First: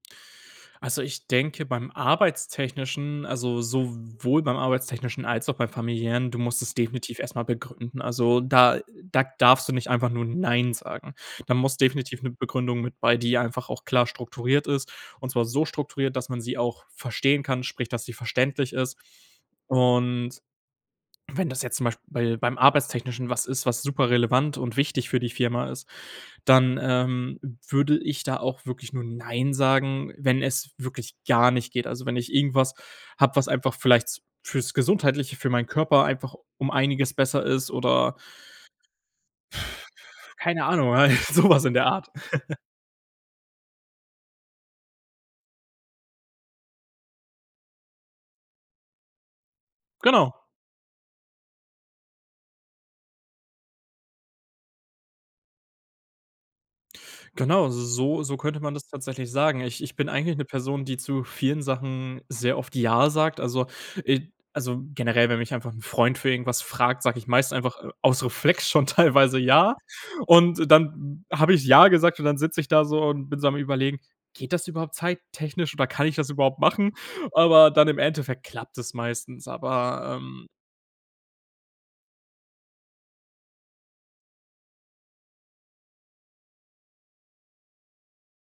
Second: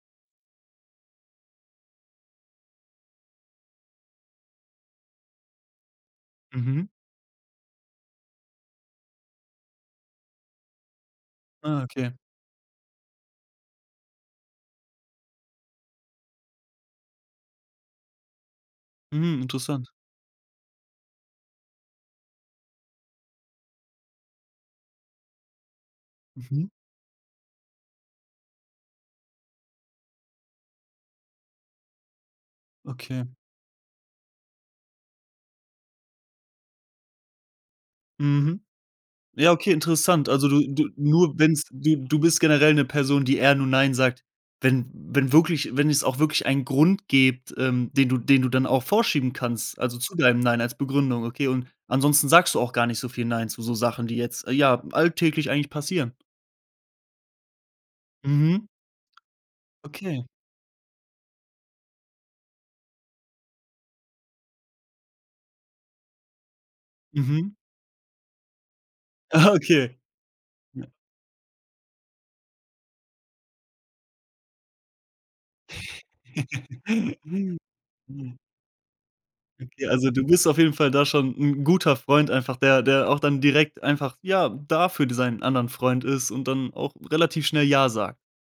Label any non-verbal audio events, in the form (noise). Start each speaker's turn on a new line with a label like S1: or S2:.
S1: Also ich denke, beim arbeitstechnischen, also sowohl beim arbeitstechnischen als auch beim Familiären: „Du musst es
S2: Mhm.
S1: definitiv erst mal begründen“. Also da da darfst du nicht einfach nur „nein“ sagen. Da muss
S2: Ah, okay.
S1: definitiv 'ne Begründung mit bei, die ja einfach auch klar strukturiert ist. Und zwar so strukturiert, dass man sie auch verstehen kann, sprich, dass sie verständlich ist.
S2: Mhm, interessant.
S1: Und wenn das jetzt zum Beisp bei beim Arbeitstechnischen was ist, was super relevant und wichtig für die Firma ist,
S2: Mhm.
S1: dann, ähm, würde ich da auch wirklich nur „nein“ sagen, wenn es wirklich gar nicht geht. Also wenn ich irgendwas
S2: Okay.
S1: habe, was einfach vielleicht s fürs Gesundheitliche, für meinen Körper einfach um einiges besser ist oder
S2: Mhm. Ja, okay, interessant.
S1: (blows air)
S2: Also,
S1: keine
S2: du du
S1: Ahnung, äh,
S2: nur
S1: so
S2: wenn
S1: was
S2: es
S1: in der
S2: du
S1: Art.
S2: du bist
S1: (chuckles)
S2: generell 'ne Person, die eher nur „nein“ sagt, wenn wenn wirklich wenn es auch wirklich einen Grund gebt, ähm, den du den du dann auch vorschieben kannst, also zu
S1: Genau.
S2: deinem „nein“ als Begründung, okay, und ansonsten sagst du auch gar nicht so viel „nein“ zu so Sachen, die jetzt, ja, alltäglich eigentlich passieren.
S1: Genau, so so so könnte
S2: Mhm.
S1: man das tatsächlich sagen. Ich ich bin
S2: Okay.
S1: eigentlich 'ne Person, die zu vielen Sachen sehr oft „ja“ sagt. Also, äh also generell, wenn mich einfach 'n Freund für irgendwas fragt, sage ich
S2: Mhm.
S1: meist einfach, äh, aus Reflex schon teilweise
S2: Aha
S1: „ja“.
S2: okay.
S1: Und
S2: Ja.
S1: dann habe ich „ja“ gesagt und dann sitze ich da so und bin so am Überlegen: „Geht das überhaupt zeittechnisch oder kann ich das überhaupt machen?“ Aber dann im
S2: (laughs)
S1: Endeffekt klappt es meistens.
S2: Okay, also
S1: Aber,
S2: du
S1: ähm
S2: bist auf jeden Fall da schon 'n guter Freund einfach, der der auch dann direkt einfach, ja, da für d sein anderen Freund ist und dann auch relativ schnell „ja“ sagt.